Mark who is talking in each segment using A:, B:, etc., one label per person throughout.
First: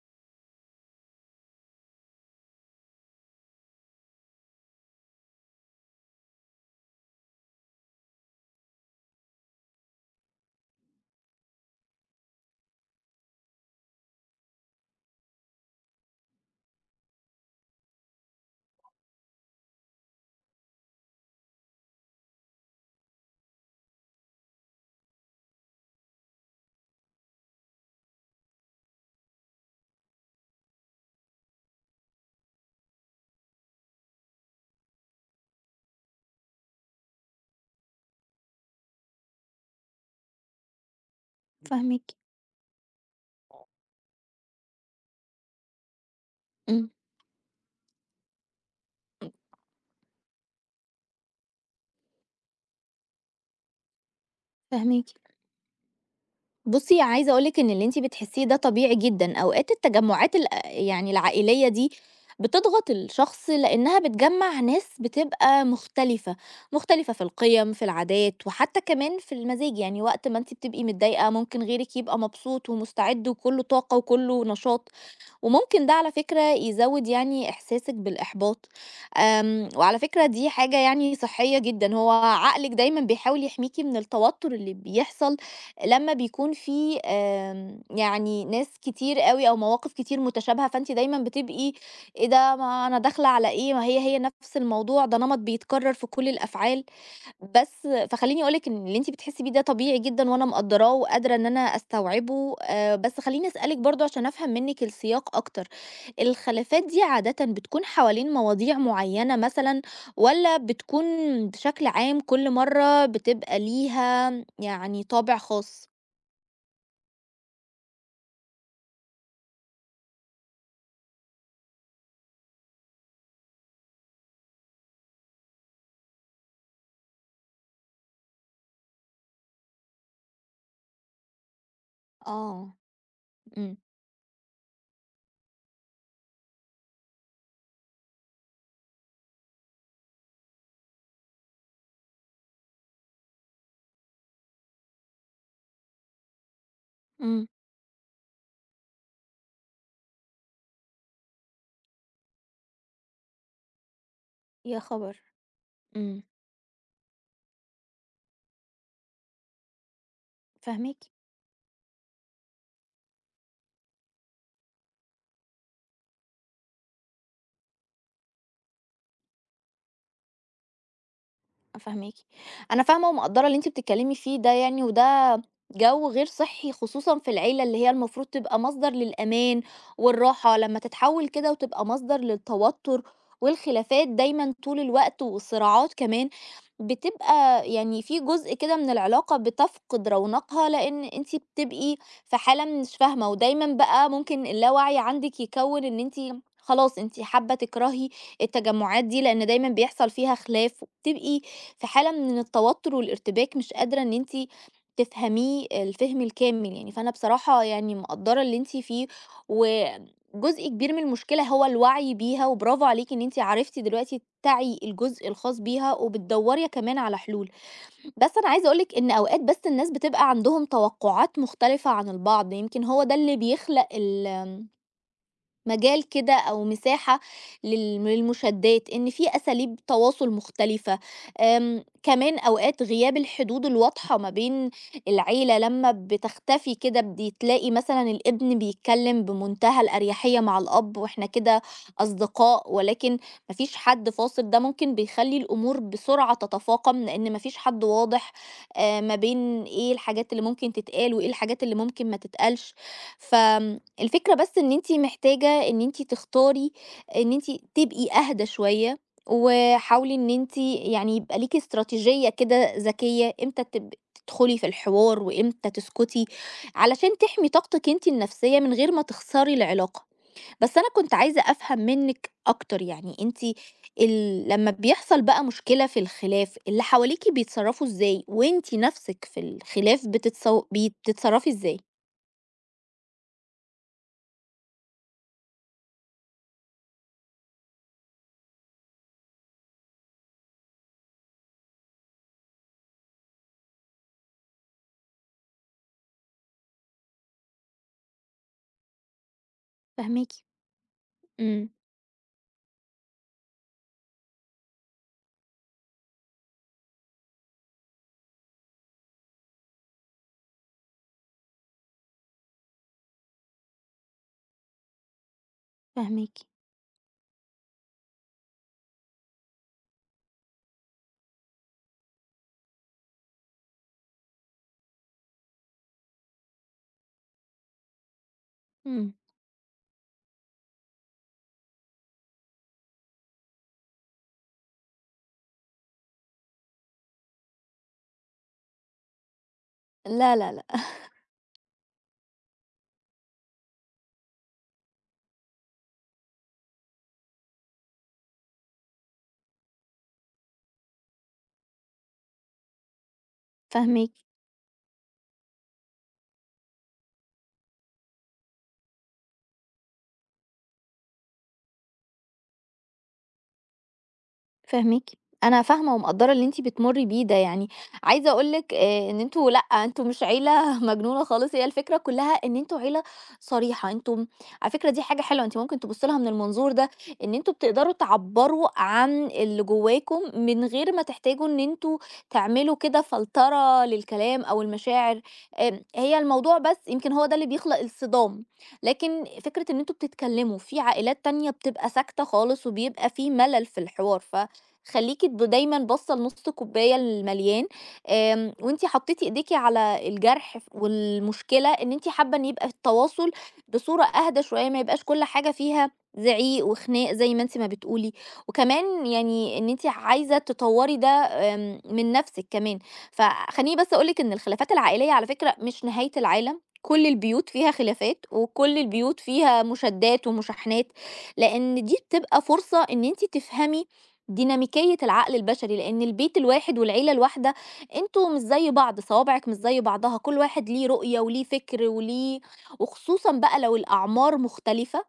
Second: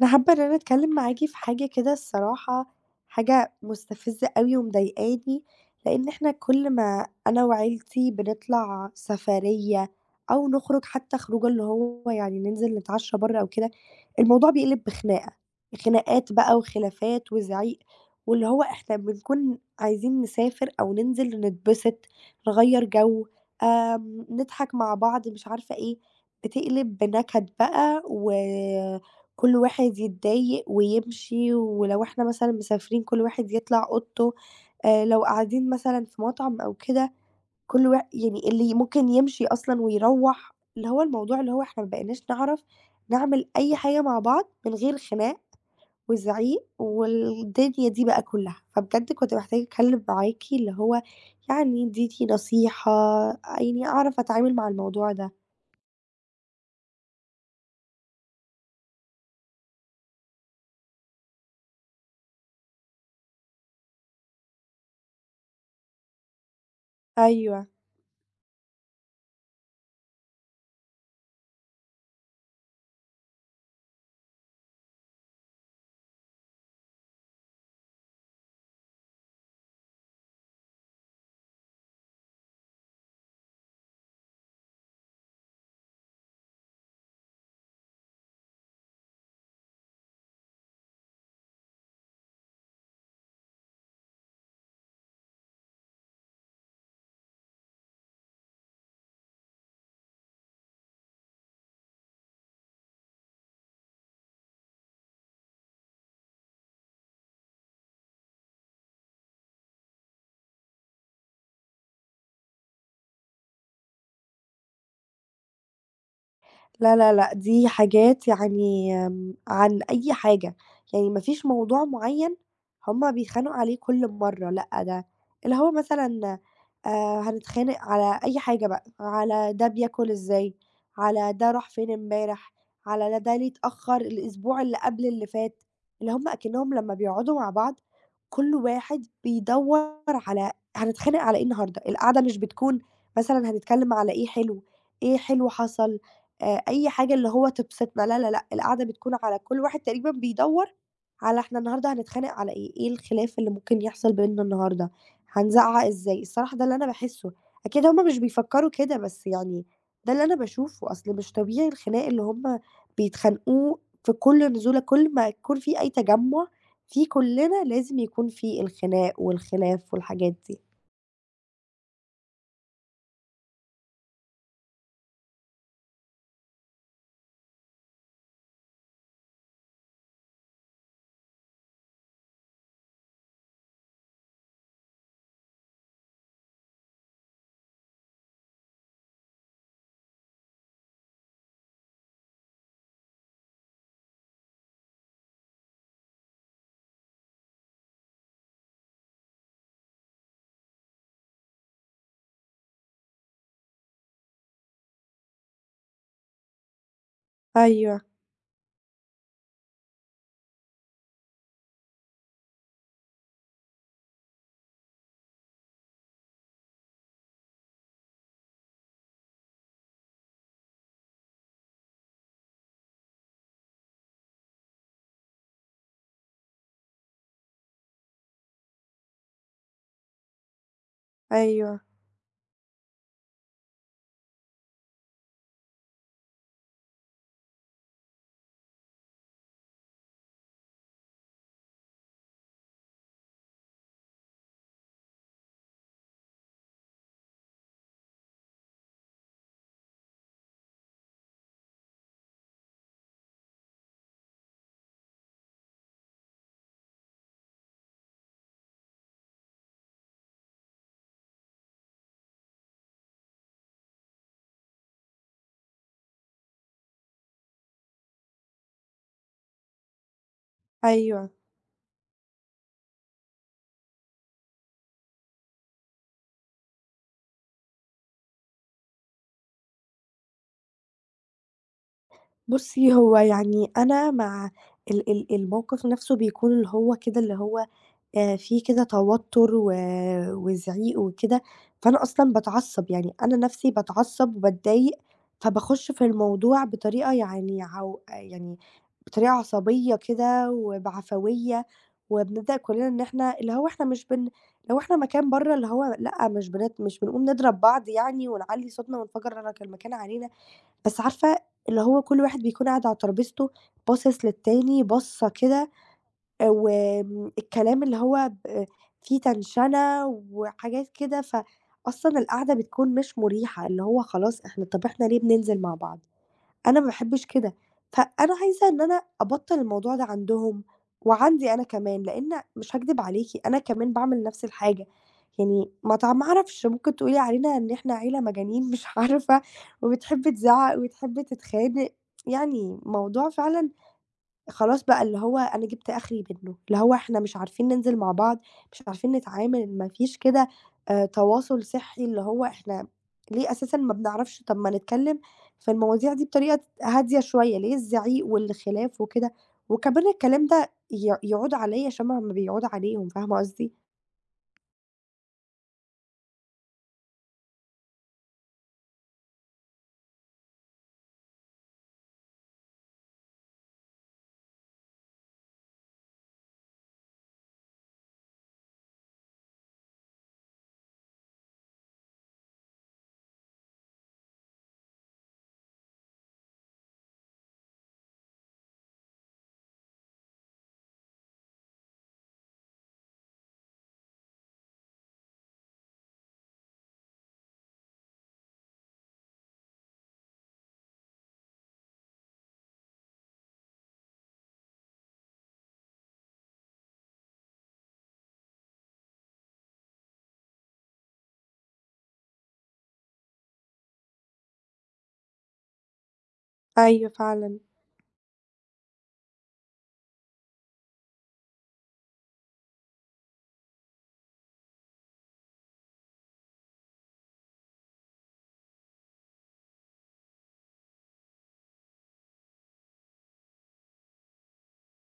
A: أنا حابة إن أنا أتكلم معاكِ في حاجة كده الصراحة. حاجة مستفزة أوي ومضايقاني، لإن إحنا كل ما أنا وعيلتي بنطلع سفرية أو نخرج حتى خروجة اللي هو يعني ننزل نتعشى برّه أو كده، الموضوع بيقلب بخناقة، خناقات بقى وخلافات وزعيق، واللي هو إحنا بنكون عايزين نسافر أو ننزل نتبسط، نغيّر جو، نضحك مع بعض مش عارفة إيه، بتقلب بنكد بقى و كل واحد يتضايق ويمشي، ولو إحنا مثلًا مسافرين كل واحد يطلع أوضته. لو قاعدين مثلًا في مطعم أو كده كل وا يعني اللي ممكن يمشي أصلًا ويروّح، اللي هو الموضوع اللي هو إحنا ما
B: فاهماكِ،
A: بقيناش نعرف نعمل أي حاجة مع بعض من غير خناق وزعيق
B: إمم،
A: والدنيا دي بقى كلّها، فبجد كنت محتاجة أتكلّم معاكِ اللي هو يعني ادّيني نصيحة، يعني أعرف أتعامل مع الموضوع
B: فاهماكِ.
A: ده.
B: بُصّي، عايزة أقول لِك إن اللي أنتِ بتحسيه ده طبيعي جدًا، أوقات التجمعات ال يعني العائلية دي بتضغط الشخص لإنها بتجمّع ناس بتبقى مختلفة، مختلفة في
A: أيوه.
B: القِيَم، في العادات، وحتى كمان في المزاج، يعني وقت ما أنتِ بتبقي متضايقة ممكن غيرِك يبقى مبسوط ومستعد وكُلّه طاقة وكُلّه نشاط. وممكن ده على فكرة يزود يعني إحساسِك بالإحباط، وعلى فكرة دي حاجة يعني صحية جدًا، هو عقلِك دايمًا بيحاول يحميكِ من التوتر اللي بيحصل لمّا بيكون في يعني ناس كتير أوي أو مواقف كتير متشابهة، فأنتِ دايمًا بتبقي إيه ده ما أنا داخلة على إيه، ما هي نفس الموضوع، ده نمط بيتكرر في كل الأفعال. بس فخلّيني أقول لِك إن اللي أنتِ بتحسّي بيه ده طبيعي جدًا وأنا مقدّراه وقادرة إن أنا أستوعبه، بس خلّيني أسألِك برضه عشان أفهم منِّك السياق أكتر، الخلافات دي عادةً بتكون حوالين مواضيع معيّنة مثلًا والّا بتكون بشكل عام كل مرّة بتبقى ليها يعني طابع خاص؟
A: لا، لا، لأ، دي حاجات يعني عن أي حاجة، يعني ما فيش موضوع معيّن هُم بيتخانقوا عليه كل مرّة، لأ، ده اللي هو مثلًا هنتخانق على أي حاجة بقى، على ده بياكل إزاي، على ده راح فين امبارح،
B: آه،
A: على ده ليه
B: إمم،
A: اتأخّر الأسبوع اللي قبل اللي فات، اللي هُم أكنّهم لمّا بيقعدوا مع بعض كل واحد بيدوّر على هنتخانق على إيه النهارده، القعدة مش بتكون مثلًا هنتكلّم على إيه حلو، إيه حلو حصل، أي حاجة اللي
B: إمم،
A: هو تبسطنا، لا، لا، لأ، القعدة بتكون على كل واحد تقريبًا بيدوّر على إحنا النهارده هنتخانق على إيه، إيه الخلاف اللي ممكن يحصل بيننا
B: يا
A: النهارده،
B: خبر!
A: هنزعّق إزاي،
B: إمم،
A: الصراحة ده اللي أنا باحسه، أكيد هُم مش بيفكّروا كده بس يعني ده اللي أنا باشوفه،
B: فاهماكِ.
A: أصل مش طبيعي الخناق اللي هُم بيتخانقوه في كل نزولة، كل ما يكون في أي تجمُّع في كُلّنا لازم يكون في الخناق والخلاف والحاجات دي.
B: فاهماكِ. أنا فاهمة ومقدّرة اللي أنتِ بتتكلمي فيه ده يعني، وده جو غير صحّي خصوصًا في العيلة اللي هي المفروض تبقى مصدر للأمان والراحة، لمّا تتحوّل كده وتبقى مصدر للتوتر والخلافات دايمًا طول الوقت والصراعات كمان، بتبقى يعني في جزء كده من العلاقة بتفقد رونقها، لإن أنتِ بتبقي في حالة مش فاهمة، ودايمًا بقى ممكن اللاوعي عندِك يكوّن إن أنتِ خلاص أنتِ حابة تكرهي التجمعات دي، لإن دايمًا بيحصل فيها خلاف، وبتبقي في حالة من التوتر والارتباك مش قادرة إن أنتِ تفهميه الفهم الكامل يعني، فأنا بصراحة يعني
A: أيوه،
B: مقدّرة اللي أنتِ فيه، وجزء كبير من المشكلة هو الوعي بيها، وبرافو عليكِ إن أنتِ عرفتِ دلوقتي تعي الجزء الخاص بيها، وبتدوّري كمان على حلول. بس أنا عايزة أقول لِك إن أوقات بس الناس بتبقى عندهم توقعات مختلفة عن البعض، يمكن هو ده اللي بيخلق مجال كده أو مساحة للمشادات، إن في أساليب تواصل مختلفة،
A: أيوه،
B: كمان أوقات غياب الحدود الواضحة ما بين العيلة لمّا بتختفي كده بتلاقي مثلًا الابن بيتكلم بمنتهى الأريحية مع الأب وإحنا كده أصدقاء، ولكن ما فيش حد فاصل، ده ممكن بيخلّي الأمور بسرعة تتفاقم لإن ما فيش حد واضح ما بين إيه الحاجات اللي ممكن تتقال وإيه الحاجات اللي ممكن ما تتقالش، ف الفكرة بس إن أنتِ محتاجة إن أنتِ تختاري إن أنتِ تبقي أهدى شوية، وحاولي إن أنتِ يعني يبقى ليكِ استراتيجية كده ذكية إمتى تدخلي في الحوار وإمتى تسكتي، علشان تحمي طاقتِك أنتِ النفسية من غير ما تخسري العلاقة. بس أنا كنت
A: أيوه.
B: عايزة أفهم منِّك أكتر، يعني أنتِ لمّا بيحصل بقى مشكلة في الخلاف، اللي حواليكِ بيتصرفوا إزاي، وأنتِ نفسِك في الخلاف بتتصرفي إزاي؟
A: بُصّي، هو يعني أنا مع ال الموقف نَفْسه بيكون اللي هو كده، اللي هو فيه كده توتُّر و وزعيق وكده، فأنا أصلًا باتعصّب، يعني أنا نَفْسي باتعصّب وباتضايق، فباخُش في الموضوع بطريقة يعني عو يعني بطريقة عصبية
B: فاهماكِ،
A: كده وبعفوية،
B: إمم،
A: وبنبدأ كُلّنا إن إحنا اللي هو إحنا مش بن لو إحنا مكان برّه اللي هو لأ، مش بنت مش بنقوم نضرب بعض يعني ونعلّي صوتنا ونفجّر المكان علينا، بس عارفة اللي هو كل واحد بيكون قاعد على ترابيزته باصص للتاني بصّة كده
B: فاهماكِ.
A: وآمم الكلام اللي هو ب فيه تنشنة وحاجات كده، فأصلًا القعدة بتكون مش مُريحة، اللي هو خلاص إحنا طَب إحنا ليه بننزل مع بعض؟ أنا ما باحبش كده، فأنا عايزة إن أنا
B: إمم.
A: أبطّل الموضوع ده عندهم وعندي أنا كمان، لإن مش هاكدب عليكِ أنا كمان باعمل نفس الحاجة، يعني ما تع ما أعرفش ممكن تقولي علينا إن إحنا عيلة مجانين مش عارفة وبتحب
B: لا، لا، لأ،
A: تزعّق وبتحب تتخانق، يعني موضوع فعلًا خلاص بقى اللي هو أنا جِبت آخري منّه، اللي هو إحنا مش عارفين ننزل مع بعض، مش عارفين نتعامل، ما فيش كده تواصل صحّي، اللي هو إحنا ليه أساسًا ما
B: فاهماكِ.
A: بنعرفش طَب ما نتكلّم في المواضيع دي بطريقة هادية شوية، ليه الزعيق والخلاف وكده، وكمان الكلام ده ي يعود عليّا شَبه ما بيعود عليهم، فاهمة قصدي؟
B: فاهماكِ، أنا فاهمة ومقدّرة اللي أنتِ بتمُرّي بيه ده يعني، عايزة أقول لِك إن أنتم لأ، أنتم مش عيلة مجنونة خالص، هي الفكرة كلّها إن أنتم عيلة صريحة، أنتم على فكرة دي حاجة حلوة، أنتِ ممكن تبُصّي لها من المنظور ده، إن أنتم بتقدروا تعبّروا عن اللي جواكم من غير ما تحتاجوا إن أنتم تعملوا كده فلترة للكلام أو المشاعر، هي الموضوع بس يمكن هو ده اللي بيخلق الصدام، لكن فكرة إن أنتم بتتكلّموا، في عائلات تانية بتبقى ساكتة خالص وبيبقى في ملل في الحوار، خلّيكِ دايمًا باصّة لنُص الكوباية المليان، وأنتِ حطّيتِ إيديكِ على الجرح والمشكلة إن أنتِ حابة إن يبقى التواصل بصورة أهدى شوية، ما يبقاش كل حاجة فيها زعيق وخناق زي ما أنتِ ما بتقولي، وكمان يعني إن أنتِ عايزة تطوّري ده من نَفْسِك كمان، فخلّيني بس أقول لِك إن الخلافات العائلية على فكرة مش نهاية العالم، كل
A: أيوه
B: البيوت
A: فعلًا.
B: فيها خلافات، وكل البيوت فيها مشادات ومشاحنات، لإن دي بتبقى فرصة إن أنتِ تفهمي ديناميكية العقل البشري لأن البيت الواحد والعيلة الواحدة انتوا مش زي بعض صوابعك مش زي بعضها كل واحد ليه رؤية وليه فكر وليه وخصوصا بقى لو الأعمار مختلفة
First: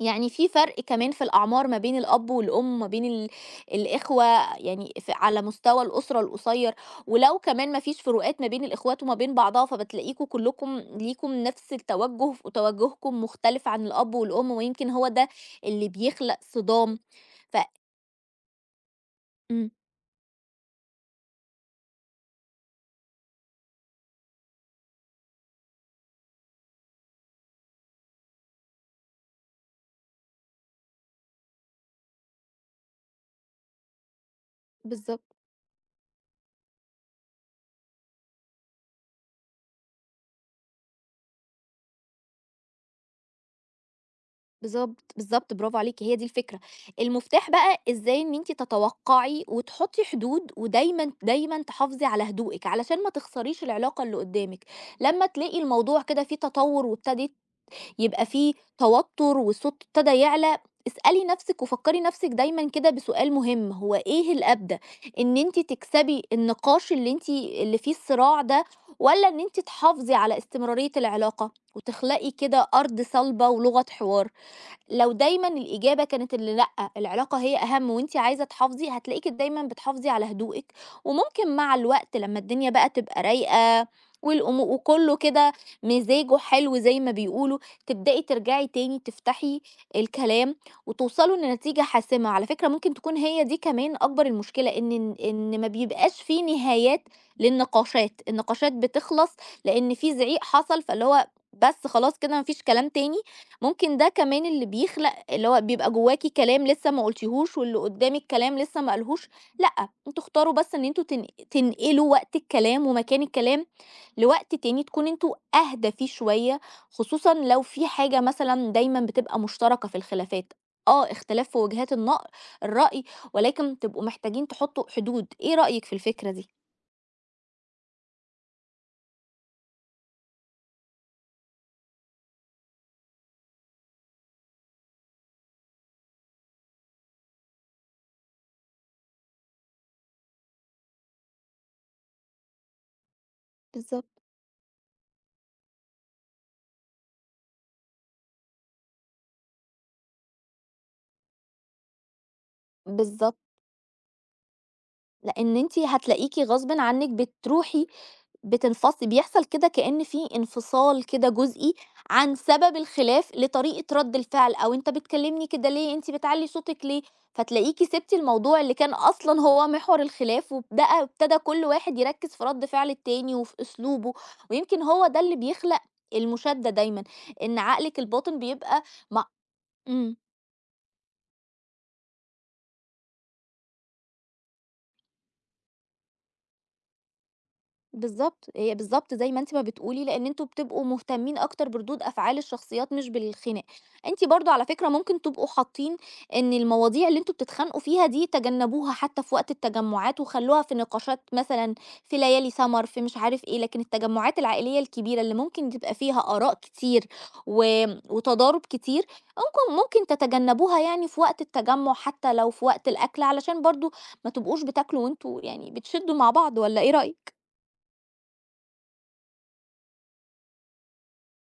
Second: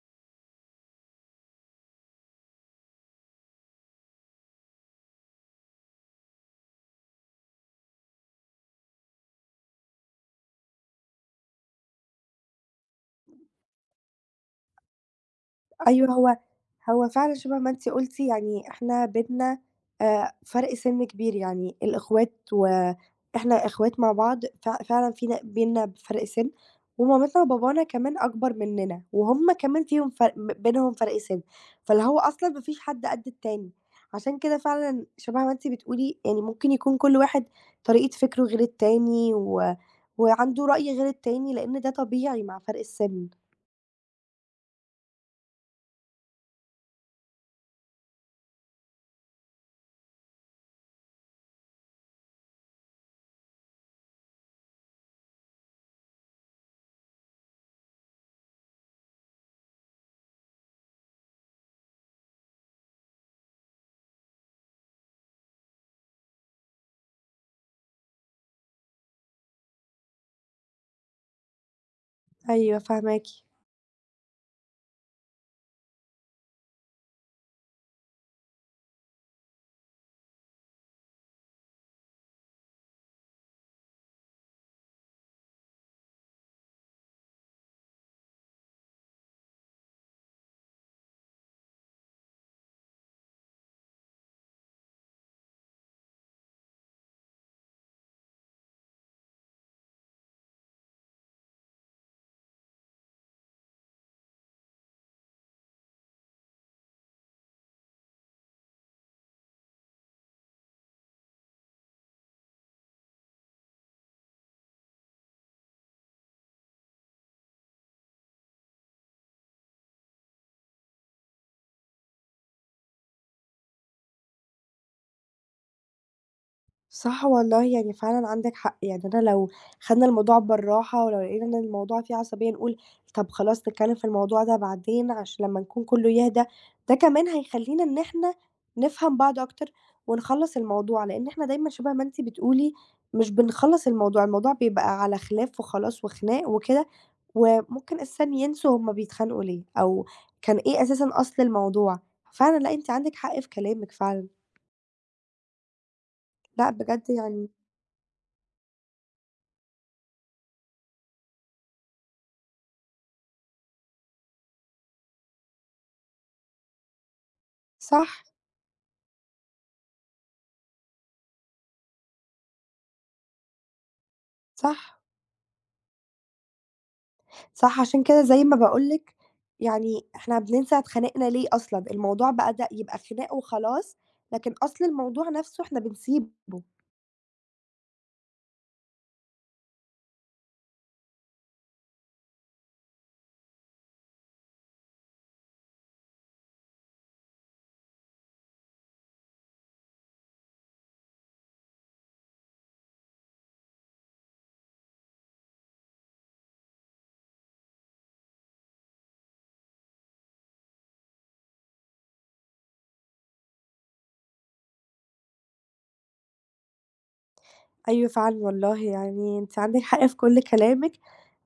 B: يعني في فرق كمان في الأعمار ما بين الأب والأم ما بين الإخوة يعني على مستوى الأسرة القصير ولو كمان ما فيش فروقات ما بين الإخوات وما بين بعضها فبتلاقيكوا كلكم ليكم نفس التوجه وتوجهكم مختلف عن الأب والأم ويمكن هو ده اللي
A: أيوه
B: بيخلق
A: هو
B: صدام
A: هو فعلًا
B: ف...
A: شبه ما أنتِ قُلتِ يعني إحنا بيننا
B: مم.
A: فرق سِن كبير، يعني الإخوات وإحنا إخوات مع بعض ف فعلًا فينا بيننا فرق سِن، ومامتنا وبابانا كمان أكبر مننا، وهُم كمان فيهم فرق م بينهم فرق سِن، فاللي هو أصلًا ما فيش حد قد التاني، عشان كده فعلًا
B: بالظبط
A: شبه ما أنتِ بتقولي يعني ممكن يكون كل واحد طريقة فكره غير التاني و وعنده رأي غير التاني، لإن ده طبيعي مع فرق السِن.
B: بالضبط، بالضبط، برافو عليكِ، هي دي الفكرة. المفتاح بقى إزاي إن أنتِ تتوقّعي وتحطّي حدود ودايمًا، دايمًا تحافظي على هدوئِك علشان ما تخسريش العلاقة اللي قدّامِك. لمّا تلاقي الموضوع كده فيه تطوُّر وابتدِت يبقى فيه توتُّر والصوت ابتدى يعلى، اسألي نَفْسِك وفكّري نَفْسِك دايمًا كده بسؤال مهم، هو إيه الأبدى، إن أنتِ تكسبي النقاش اللي أنتِ اللي فيه الصراع ده والّا إن أنتِ تحافظي على استمرارية العلاقة وتخلقي كده
A: أيوه
B: أرض
A: فاهماكِ.
B: صلبة ولغة حوار؟ لو دايمًا الإجابة كانت اللي لأ، العلاقة هي أهم وأنتِ عايزة تحافظي، هتلاقيكِ دايمًا بتحافظي على هدوئِك، وممكن مع الوقت لمّا الدنيا بقى تبقى رايقة وكلّه كده مزاجه حلو زي ما بيقولوا، تبدئي ترجعي تاني تفتحي الكلام وتوصلوا لنتيجة حاسمة، على فكرة ممكن تكون هي دي كمان أكبر المشكلة إن ما بيبقاش في نهايات للنقاشات، النقاشات بتخلص لإن في زعيق حصل، فاللي هو بس خلاص كده ما فيش كلام تاني، ممكن ده كمان اللي بيخلق اللي هو بيبقى جواكِ كلام لسه ما قلتيهوش واللي قدّامِك كلام لسه ما قالهوش، لأ، أنتم اختاروا بس إن أنتم تنقلوا وقت الكلام ومكان الكلام لوقت تاني تكون أنتم أهدى فيه شوية، خصوصًا لو في حاجة مثلًا دايمًا بتبقى مشتركة في الخلافات، آه، اختلاف في وجهات الرأي ولكن تبقوا محتاجين تحطوا حدود، إيه رأيِك في الفكرة دي؟
A: صح والله، يعني فعلًا عندِك حق، يعني أنا لو خدنا الموضوع بالراحة ولو لقينا إن الموضوع فيه عصبية نقول طب خلاص نتكلّم في الموضوع ده بعدين عشان لمّا نكون كُلّه يهدى، ده كمان هيخلّينا إن إحنا نفهم بعض أكتر ونخلّص الموضوع، لإن إحنا دايمًا شبه ما أنتِ بتقولي مش بنخلّص
B: بالضبط.
A: الموضوع، الموضوع بيبقى على خلاف وخلاص وخناق وكده، وممكن أساسًا ينسوا هُم بيتخانقوا ليه أو كان إيه أساسًا أصل الموضوع، فعلًا لأ، أنتِ عندِك
B: بالضبط،
A: حق في كلامِك فعلًا،
B: لإن أنتِ هتلاقيكِ
A: لأ
B: غصبٍ عنِّك
A: بجد يعني
B: بتروحي بتنفصل بيحصل كده كأن في انفصال كده جزئي عن سبب الخلاف لطريقة رد الفعل أو أنت بتكلمني كده ليه أنت بتعلي صوتك ليه فتلاقيكي سبتي
A: صح،
B: الموضوع اللي كان أصلا هو محور الخلاف ابتدى كل واحد يركز في رد فعل التاني وفي أسلوبه ويمكن
A: صح.
B: هو ده اللي بيخلق المشادة دايما إن
A: صح،
B: عقلك
A: عشان كده
B: الباطن
A: زي ما
B: بيبقى
A: باقول لِك،
B: مع...
A: يعني
B: إمم.
A: إحنا بننسى اتخانقنا ليه أصلًا، الموضوع بقى ده يبقى خناق وخلاص، لكن أصل الموضوع نفسه إحنا بنسيبه.
B: بالضبط، هي بالضبط زي ما أنتِ ما بتقولي، لإن أنتم بتبقوا مهتمين أكتر بردود أفعال الشخصيات مش بالخناق. أنتِ برضه على فكرة ممكن تبقوا حاطين إن المواضيع اللي أنتم بتتخانقوا فيها دي تجنبوها حتى في وقت التجمعات وخلّوها في نقاشات مثلًا في ليالي سَمَر، في مش عارف إيه، لكن التجمعات العائلية الكبيرة اللي ممكن تبقى فيها آراء كتير و وتضارب كتير، ممكن تتجنبوها يعني في وقت التجمُّع حتى لو في وقت الأكل علشان برضه ما تبقوش بتاكلوا وأنتم يعني بتشدّوا مع بعض والّا إيه رأيك؟
A: أيوه فعلًا والله، يعني أنتِ عندِك حق في كل كلامِك،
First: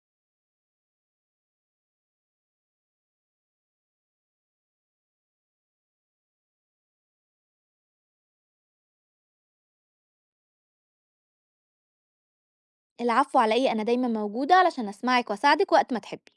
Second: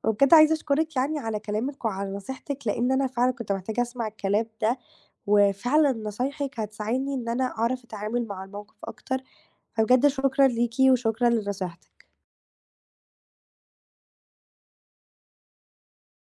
A: وبجد عايزة أشكرِك يعني على كلامِك وعلى نصيحتِك، لإن أنا فعلًا كنت محتاجة أسمع الكلام ده، وفعلًا نصايحِك هتساعدني إن أنا أعرف أتعامل مع الموقف أكتر، فبجد شكرًا ليكِ وشكرًا لنصيحتِك.
B: العفو على إيه أنا دايما موجودة علشان أسمعك وأساعدك وقت ما تحبي